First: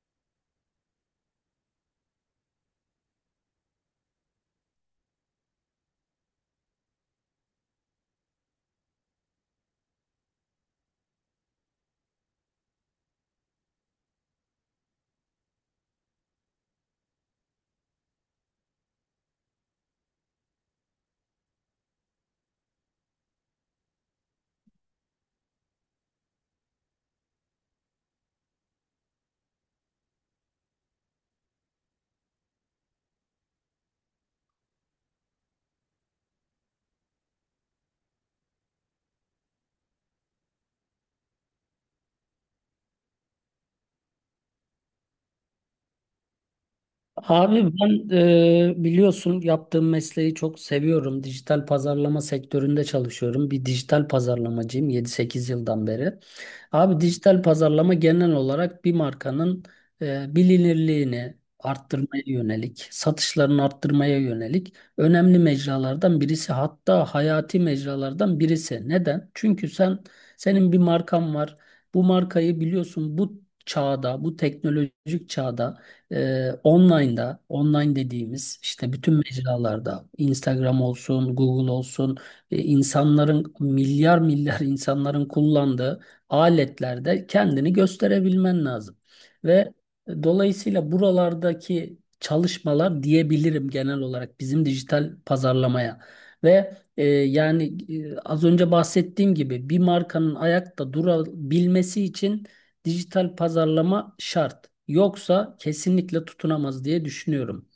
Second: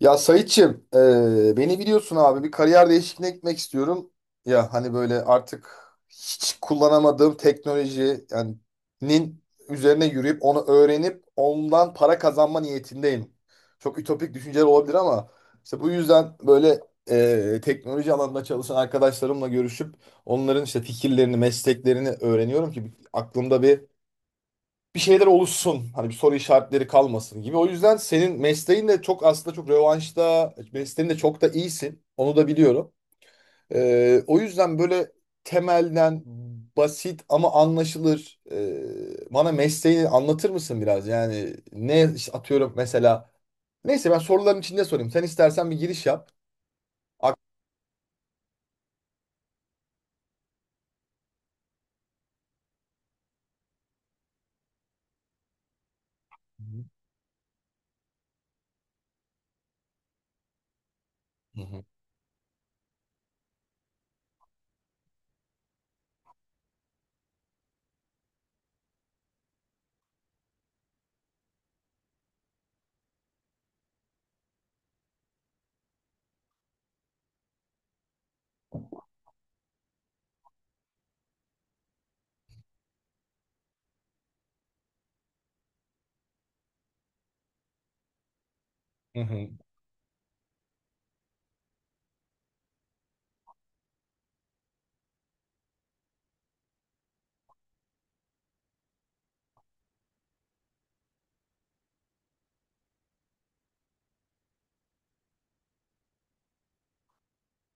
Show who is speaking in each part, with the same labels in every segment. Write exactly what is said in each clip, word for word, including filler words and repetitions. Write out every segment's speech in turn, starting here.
Speaker 1: Ya Sayitçim, eee, beni biliyorsun abi, bir kariyer değişikliğine gitmek istiyorum. Ya hani böyle artık hiç kullanamadığım teknoloji, yani nin üzerine yürüyüp onu öğrenip ondan para kazanma niyetindeyim. Çok ütopik düşünceler olabilir ama işte bu yüzden böyle eee, teknoloji alanında çalışan arkadaşlarımla görüşüp onların işte fikirlerini, mesleklerini öğreniyorum ki aklımda bir bir şeyler oluşsun. Hani bir soru işaretleri kalmasın gibi. O yüzden senin mesleğin de çok, aslında çok revanşta, mesleğin de çok da iyisin. Onu da biliyorum. Ee, o yüzden böyle temelden basit ama anlaşılır. E, bana mesleğini anlatır mısın biraz? Yani ne işte, atıyorum mesela. Neyse, ben soruların içinde sorayım. Sen istersen bir giriş yap. Ak-
Speaker 2: Abi ben e, biliyorsun yaptığım mesleği çok seviyorum. Dijital pazarlama sektöründe çalışıyorum. Bir dijital pazarlamacıyım yedi sekiz yıldan beri. Abi dijital pazarlama genel olarak bir markanın e, bilinirliğini
Speaker 1: Hı hı.
Speaker 2: arttırmaya yönelik, satışlarını arttırmaya yönelik önemli mecralardan birisi. Hatta hayati mecralardan birisi. Neden? Çünkü sen senin bir markan var. Bu markayı biliyorsun bu çağda, bu teknolojik çağda ee, online'da, online dediğimiz işte bütün mecralarda, Instagram olsun, Google olsun, e, insanların milyar milyar insanların kullandığı aletlerde kendini gösterebilmen lazım.
Speaker 1: Hı hı.
Speaker 2: Ve e, dolayısıyla buralardaki çalışmalar diyebilirim genel olarak bizim dijital pazarlamaya. Ve e, yani e, az önce bahsettiğim gibi bir markanın ayakta durabilmesi için dijital pazarlama şart. Yoksa kesinlikle tutunamaz diye düşünüyorum.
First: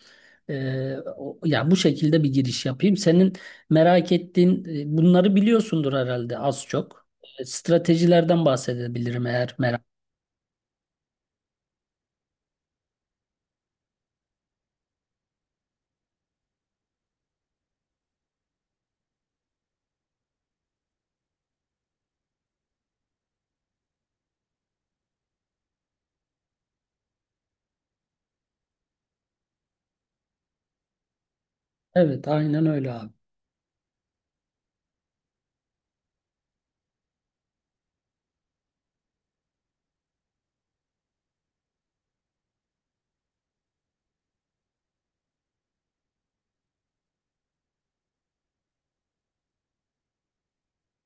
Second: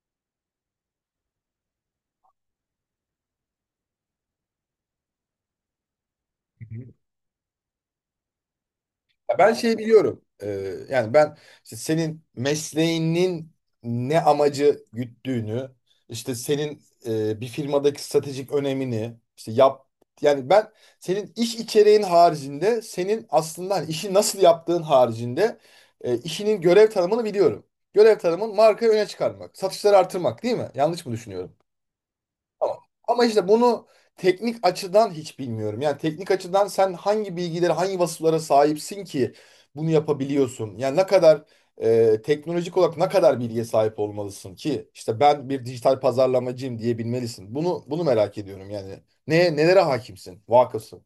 Speaker 2: Ee, o- ya bu şekilde bir giriş yapayım. Senin merak ettiğin e, bunları biliyorsundur herhalde az çok. E, Stratejilerden bahsedebilirim
Speaker 1: Ya ben
Speaker 2: eğer
Speaker 1: şey
Speaker 2: merak.
Speaker 1: biliyorum. Ee, yani ben işte senin mesleğinin ne amacı güttüğünü, işte senin e, bir firmadaki stratejik önemini, işte yap, yani ben senin iş içeriğin haricinde, senin aslında hani işi nasıl yaptığın haricinde e, işinin görev tanımını biliyorum. Görev tanımın markayı öne çıkarmak, satışları artırmak, değil mi? Yanlış mı düşünüyorum?
Speaker 2: Evet, aynen
Speaker 1: Tamam.
Speaker 2: öyle abi.
Speaker 1: Ama işte bunu teknik açıdan hiç bilmiyorum. Yani teknik açıdan sen hangi bilgilere, hangi vasıflara sahipsin ki bunu yapabiliyorsun? Yani ne kadar e, teknolojik olarak ne kadar bilgiye sahip olmalısın ki işte ben bir dijital pazarlamacıyım diyebilmelisin. Bunu bunu merak ediyorum yani. Ne nelere hakimsin, vakıfsın?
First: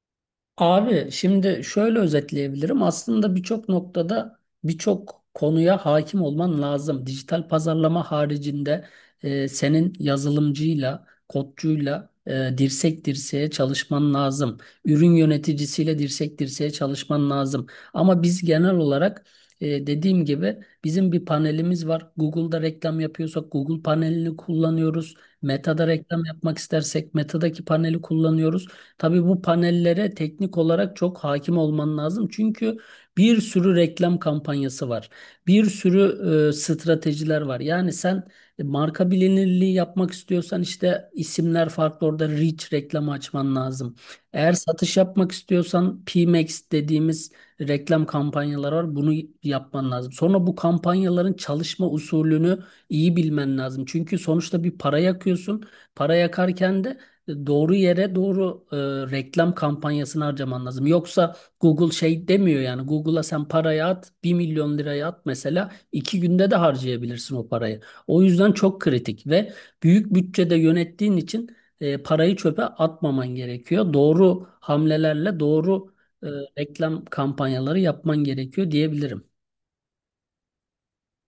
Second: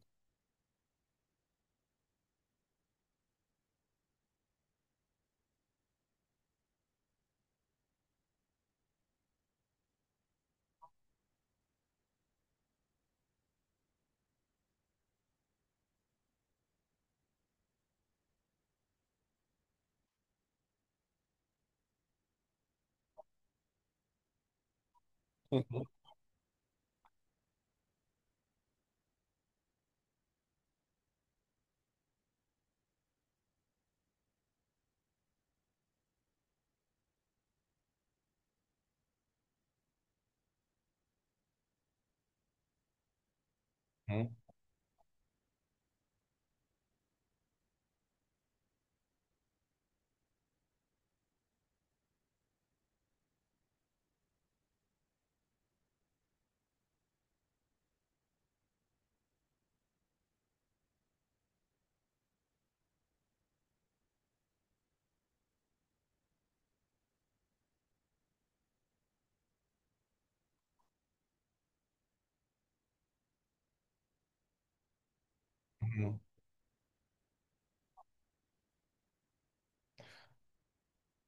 Speaker 2: Abi şimdi şöyle özetleyebilirim. Aslında birçok noktada birçok konuya hakim olman lazım. Dijital pazarlama haricinde e, senin yazılımcıyla, kodcuyla e, dirsek dirseğe çalışman lazım. Ürün yöneticisiyle dirsek dirseğe çalışman lazım. Ama biz genel olarak e, dediğim gibi bizim bir panelimiz var. Google'da reklam yapıyorsak Google panelini kullanıyoruz.
Speaker 1: Hı hı.
Speaker 2: Meta'da reklam yapmak istersek Meta'daki paneli kullanıyoruz. Tabii bu panellere teknik olarak çok hakim olman lazım. Çünkü bir sürü reklam kampanyası var. Bir sürü e, stratejiler var. Yani sen e, marka bilinirliği yapmak istiyorsan işte isimler farklı orada reach reklamı açman lazım.
Speaker 1: Hı
Speaker 2: Eğer satış yapmak istiyorsan PMax dediğimiz reklam kampanyalar var. Bunu yapman lazım. Sonra bu kampanyaların çalışma usulünü iyi bilmen lazım. Çünkü sonuçta bir para yakıyorsun. Para yakarken de doğru yere doğru e, reklam kampanyasını harcaman lazım. Yoksa Google şey demiyor, yani Google'a sen parayı at, bir milyon liraya at mesela, iki günde de harcayabilirsin o parayı. O yüzden çok kritik ve büyük bütçede yönettiğin için e, parayı çöpe atmaman gerekiyor. Doğru hamlelerle doğru
Speaker 1: hı.
Speaker 2: e, reklam kampanyaları yapman gerekiyor diyebilirim.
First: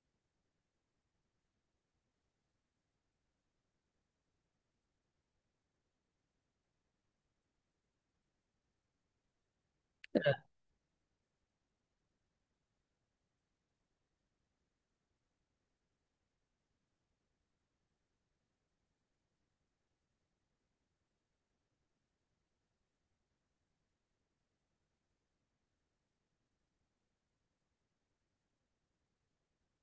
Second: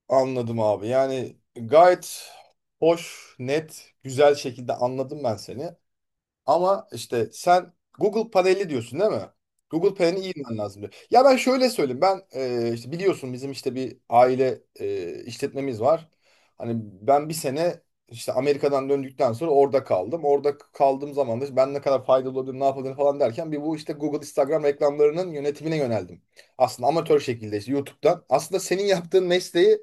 Speaker 1: Anladım abi. Yani gayet hoş, net, güzel şekilde anladım ben seni. Ama işte sen Google paneli diyorsun, değil mi? Google panelini iyi bilmen lazım diyor. Ya ben şöyle söyleyeyim. Ben e, işte biliyorsun, bizim işte bir aile e, işletmemiz var. Hani ben bir sene işte Amerika'dan döndükten sonra orada kaldım. Orada kaldığım zaman da işte ben ne kadar faydalı olabilirim, ne yapabilirim falan derken bir, bu işte Google, Instagram reklamlarının yönetimine yöneldim. Aslında amatör şekilde işte YouTube'dan. Aslında senin yaptığın mesleği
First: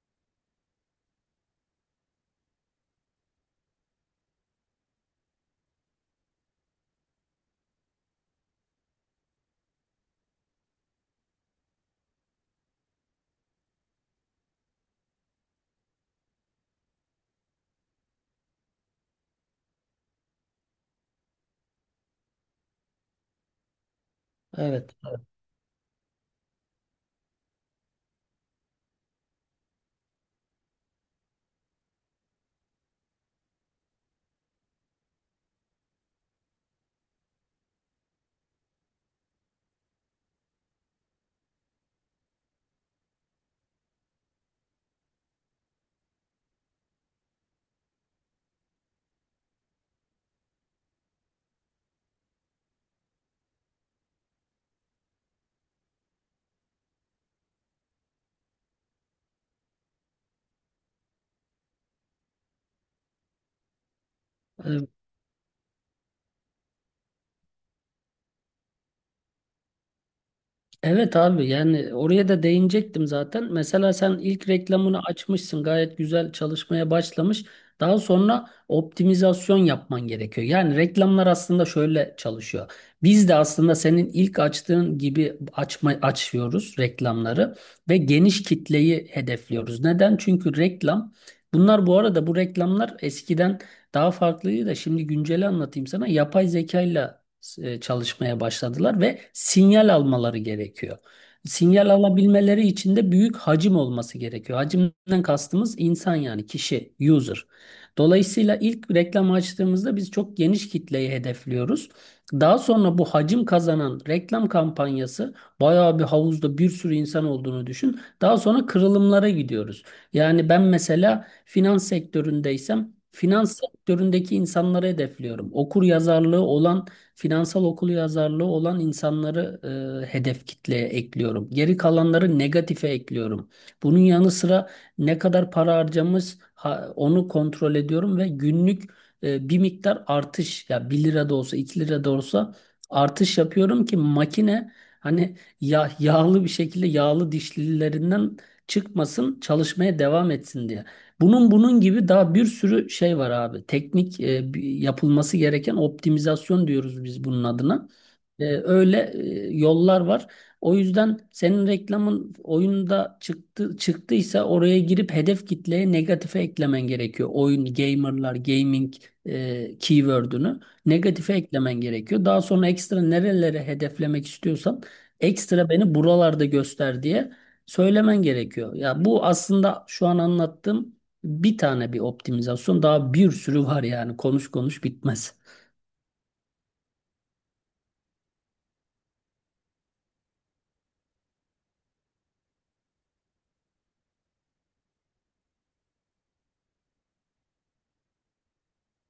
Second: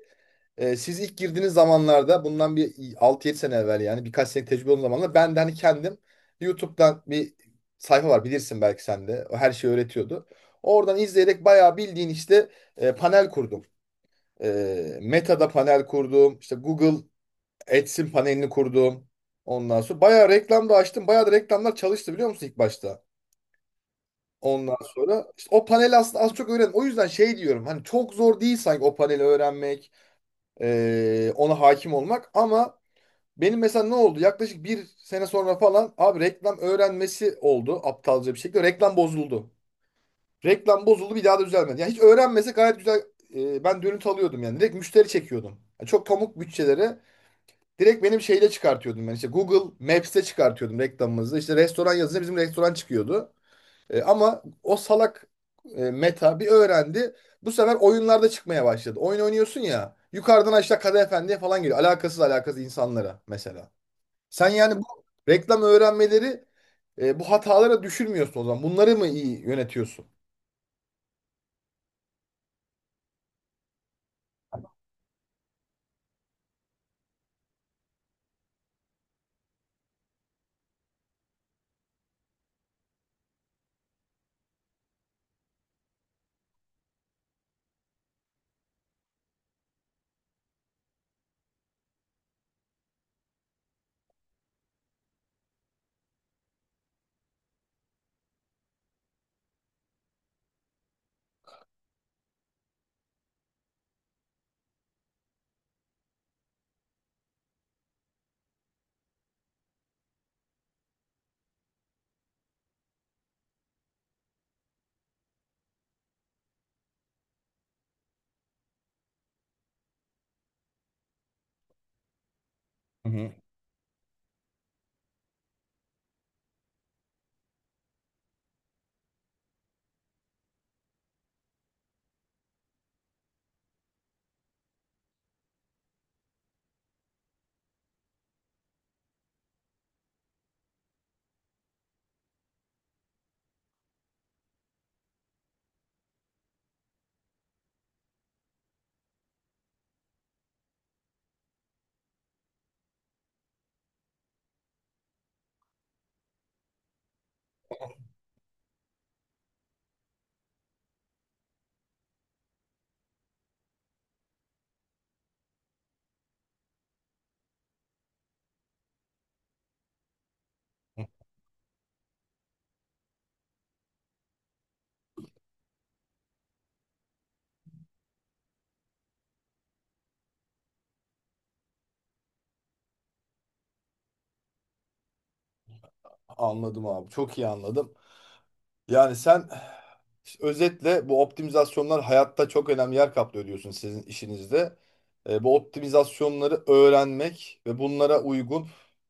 Speaker 1: ee, siz ilk girdiğiniz zamanlarda, bundan bir altı yedi sene evvel, yani birkaç sene tecrübe olan zamanlarda, ben de hani kendim YouTube'dan bir sayfa var, bilirsin belki sen de. O her şeyi öğretiyordu. Oradan izleyerek bayağı bildiğin işte e, panel kurdum. E, Meta'da panel kurdum. İşte Google Ads'in panelini kurdum. Ondan sonra bayağı reklam da açtım. Bayağı da reklamlar çalıştı, biliyor musun ilk başta? Ondan
Speaker 2: Evet.
Speaker 1: sonra işte o paneli aslında az çok öğrendim. O yüzden şey diyorum, hani çok zor değil sanki o paneli öğrenmek, e, ona hakim olmak, ama benim mesela ne oldu? Yaklaşık bir sene sonra falan abi, reklam öğrenmesi oldu aptalca bir şekilde. Reklam bozuldu. Reklam bozuldu, bir daha da düzelmedi. Yani hiç öğrenmese gayet güzel e, ben dönüt alıyordum yani. Direkt müşteri çekiyordum. Yani çok pamuk bütçelere direkt benim şeyle çıkartıyordum ben. İşte Google Maps'te çıkartıyordum reklamımızı. İşte restoran yazınca bizim restoran çıkıyordu. E, ama o salak e, Meta bir öğrendi. Bu sefer oyunlarda çıkmaya başladı. Oyun oynuyorsun ya. Yukarıdan aşağı Kadı Efendi'ye falan geliyor. Alakasız alakasız insanlara mesela. Sen yani bu
Speaker 2: Evet.
Speaker 1: reklam öğrenmeleri, e, bu hatalara düşürmüyorsun o zaman. Bunları mı iyi yönetiyorsun?
Speaker 2: Evet abi, yani oraya da değinecektim zaten. Mesela sen ilk reklamını açmışsın, gayet güzel çalışmaya başlamış. Daha sonra optimizasyon yapman gerekiyor. Yani reklamlar aslında şöyle çalışıyor. Biz de aslında senin ilk açtığın gibi açma, açıyoruz reklamları ve geniş kitleyi hedefliyoruz. Neden? Çünkü reklam, bunlar bu arada bu reklamlar eskiden daha farklıydı da şimdi günceli anlatayım sana. Yapay zekayla e, çalışmaya başladılar ve sinyal almaları gerekiyor. Sinyal alabilmeleri için de büyük hacim olması gerekiyor. Hacimden kastımız insan, yani kişi, user. Dolayısıyla ilk reklam açtığımızda biz çok geniş kitleyi hedefliyoruz. Daha sonra bu hacim kazanan reklam kampanyası, bayağı bir havuzda bir sürü insan olduğunu düşün. Daha sonra kırılımlara gidiyoruz. Yani ben mesela finans sektöründeysem
Speaker 1: Hı hı.
Speaker 2: finans sektöründeki insanları hedefliyorum. Okur yazarlığı olan, finansal okuryazarlığı olan insanları e, hedef kitleye ekliyorum. Geri kalanları negatife ekliyorum. Bunun yanı sıra ne kadar para harcamız ha- onu kontrol ediyorum ve günlük e, bir miktar artış, ya bir lira da olsa iki lira da olsa artış yapıyorum ki makine, hani ya yağlı bir şekilde yağlı dişlilerinden çıkmasın, çalışmaya devam etsin diye. Bunun bunun gibi daha bir sürü şey var abi. Teknik e, bir- yapılması gereken optimizasyon diyoruz biz bunun adına. E, öyle e, yollar var. O yüzden senin reklamın oyunda çıktı çıktıysa oraya girip hedef kitleye negatife eklemen gerekiyor. Oyun, gamerlar, gaming e, keyword'ünü negatife eklemen gerekiyor. Daha sonra ekstra nerelere hedeflemek istiyorsan, ekstra beni buralarda göster diye söylemen gerekiyor. Ya bu aslında şu an anlattığım bir tane bir optimizasyon, daha bir sürü var yani, konuş konuş bitmez.
Speaker 1: Anladım abi. Çok iyi anladım. Yani sen işte özetle bu optimizasyonlar hayatta çok önemli yer kaplıyor diyorsun sizin işinizde. E, bu optimizasyonları öğrenmek ve bunlara uygun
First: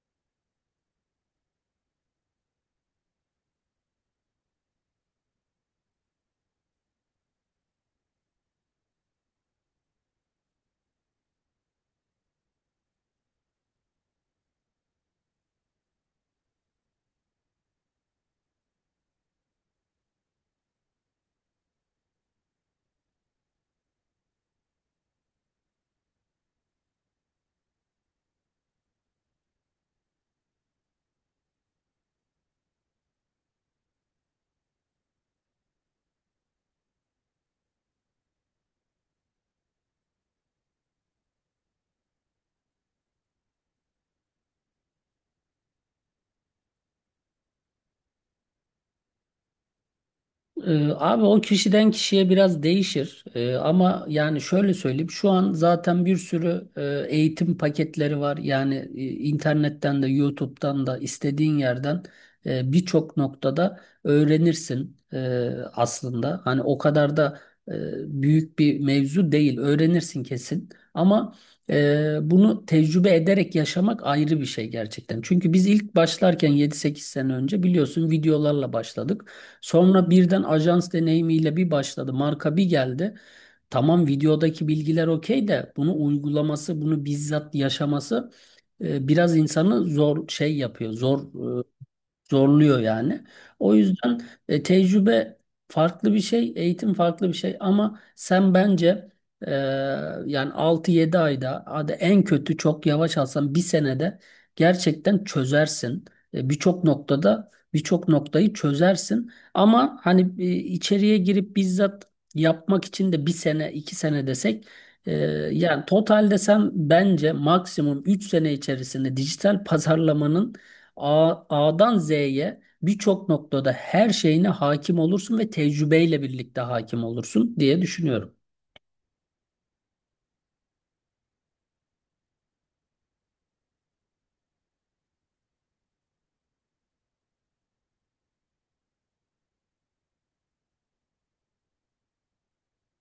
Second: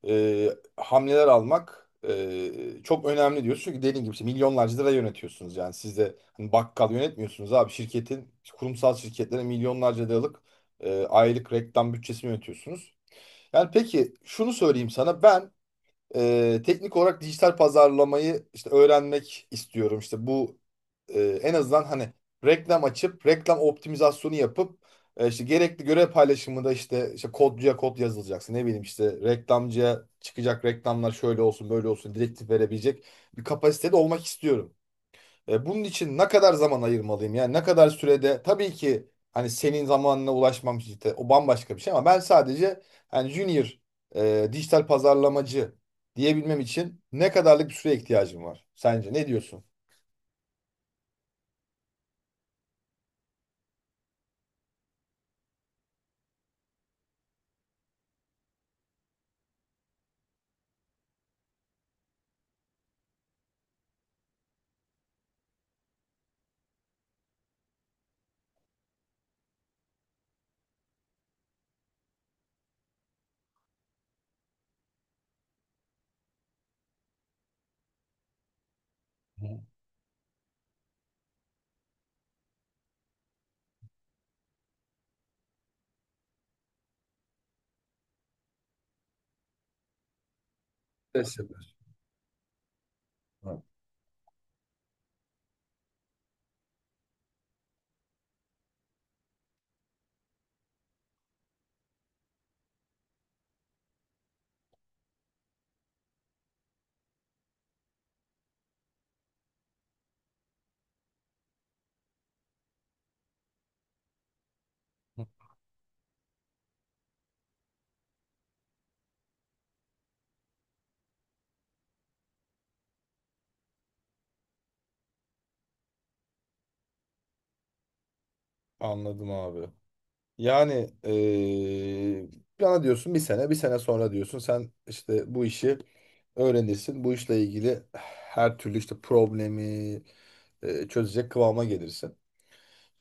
Speaker 1: e, hamleler almak e, çok önemli diyorsun. Çünkü dediğin gibi işte milyonlarca lira yönetiyorsunuz. Yani siz de hani bakkal yönetmiyorsunuz abi. Şirketin, kurumsal şirketlere milyonlarca liralık e, aylık reklam bütçesini yönetiyorsunuz. Yani peki şunu söyleyeyim sana ben, ee, teknik olarak dijital pazarlamayı işte öğrenmek istiyorum. İşte bu e, en azından hani reklam açıp reklam optimizasyonu yapıp e, işte gerekli görev paylaşımında işte işte kodcuya kod yazılacaksın. Ne bileyim, işte reklamcıya çıkacak reklamlar şöyle olsun, böyle olsun direktif verebilecek bir kapasitede olmak istiyorum. E, bunun için ne kadar zaman ayırmalıyım? Yani ne kadar sürede? Tabii ki hani senin zamanına ulaşmam işte o bambaşka bir şey, ama ben sadece hani junior e, dijital pazarlamacı diyebilmem için ne kadarlık bir süreye ihtiyacım var? Sence ne diyorsun?
Speaker 2: Ee, abi, o kişiden kişiye biraz değişir. Ee, ama yani şöyle söyleyeyim, şu an zaten bir sürü e, eğitim paketleri var. Yani e, internetten de YouTube'dan da istediğin yerden e, birçok noktada öğrenirsin e, aslında. Hani o kadar da e, büyük bir mevzu değil. Öğrenirsin kesin. Ama e, bunu tecrübe ederek yaşamak ayrı bir şey gerçekten. Çünkü biz ilk başlarken yedi sekiz sene önce biliyorsun videolarla başladık. Sonra birden ajans deneyimiyle bir başladı. Marka bir geldi. Tamam, videodaki bilgiler okey de bunu uygulaması, bunu bizzat yaşaması e, biraz insanı zor şey yapıyor. Zor
Speaker 1: Deseler.
Speaker 2: zorluyor yani. O yüzden e, tecrübe farklı bir şey, eğitim farklı bir şey ama sen bence e, yani altı yedi ayda, hadi en kötü çok yavaş alsan bir senede gerçekten çözersin. E, birçok noktada birçok noktayı çözersin ama hani e, içeriye girip bizzat yapmak için de bir sene iki sene desek, e, yani totalde sen bence maksimum üç sene içerisinde dijital pazarlamanın A- A'dan Z'ye birçok noktada her şeyine hakim olursun ve tecrübeyle birlikte hakim olursun diye düşünüyorum.
Speaker 1: Anladım abi. Yani eee bana diyorsun bir sene, bir sene sonra diyorsun sen işte bu işi öğrenirsin. Bu işle ilgili her türlü işte problemi eee, çözecek kıvama gelirsin.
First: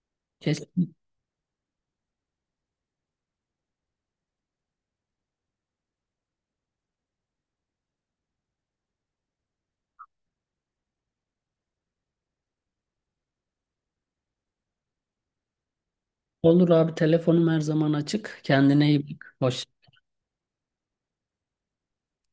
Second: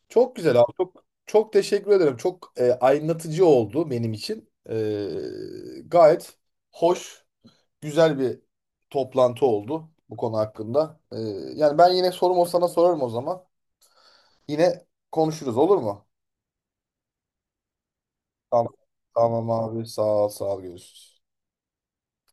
Speaker 1: Çok güzel abi.
Speaker 2: Kesin
Speaker 1: Çok çok teşekkür ederim. Çok e, aydınlatıcı oldu benim için. E, gayet hoş, güzel bir toplantı oldu bu konu hakkında. E, yani ben yine sorum o, sana sorarım o zaman. Yine konuşuruz, olur mu?
Speaker 2: olur abi, telefonum her zaman açık.
Speaker 1: Tamam.
Speaker 2: Kendine iyi bak.
Speaker 1: Tamam
Speaker 2: Hoşça
Speaker 1: abi. Sağ ol, sağ ol. Görüşürüz.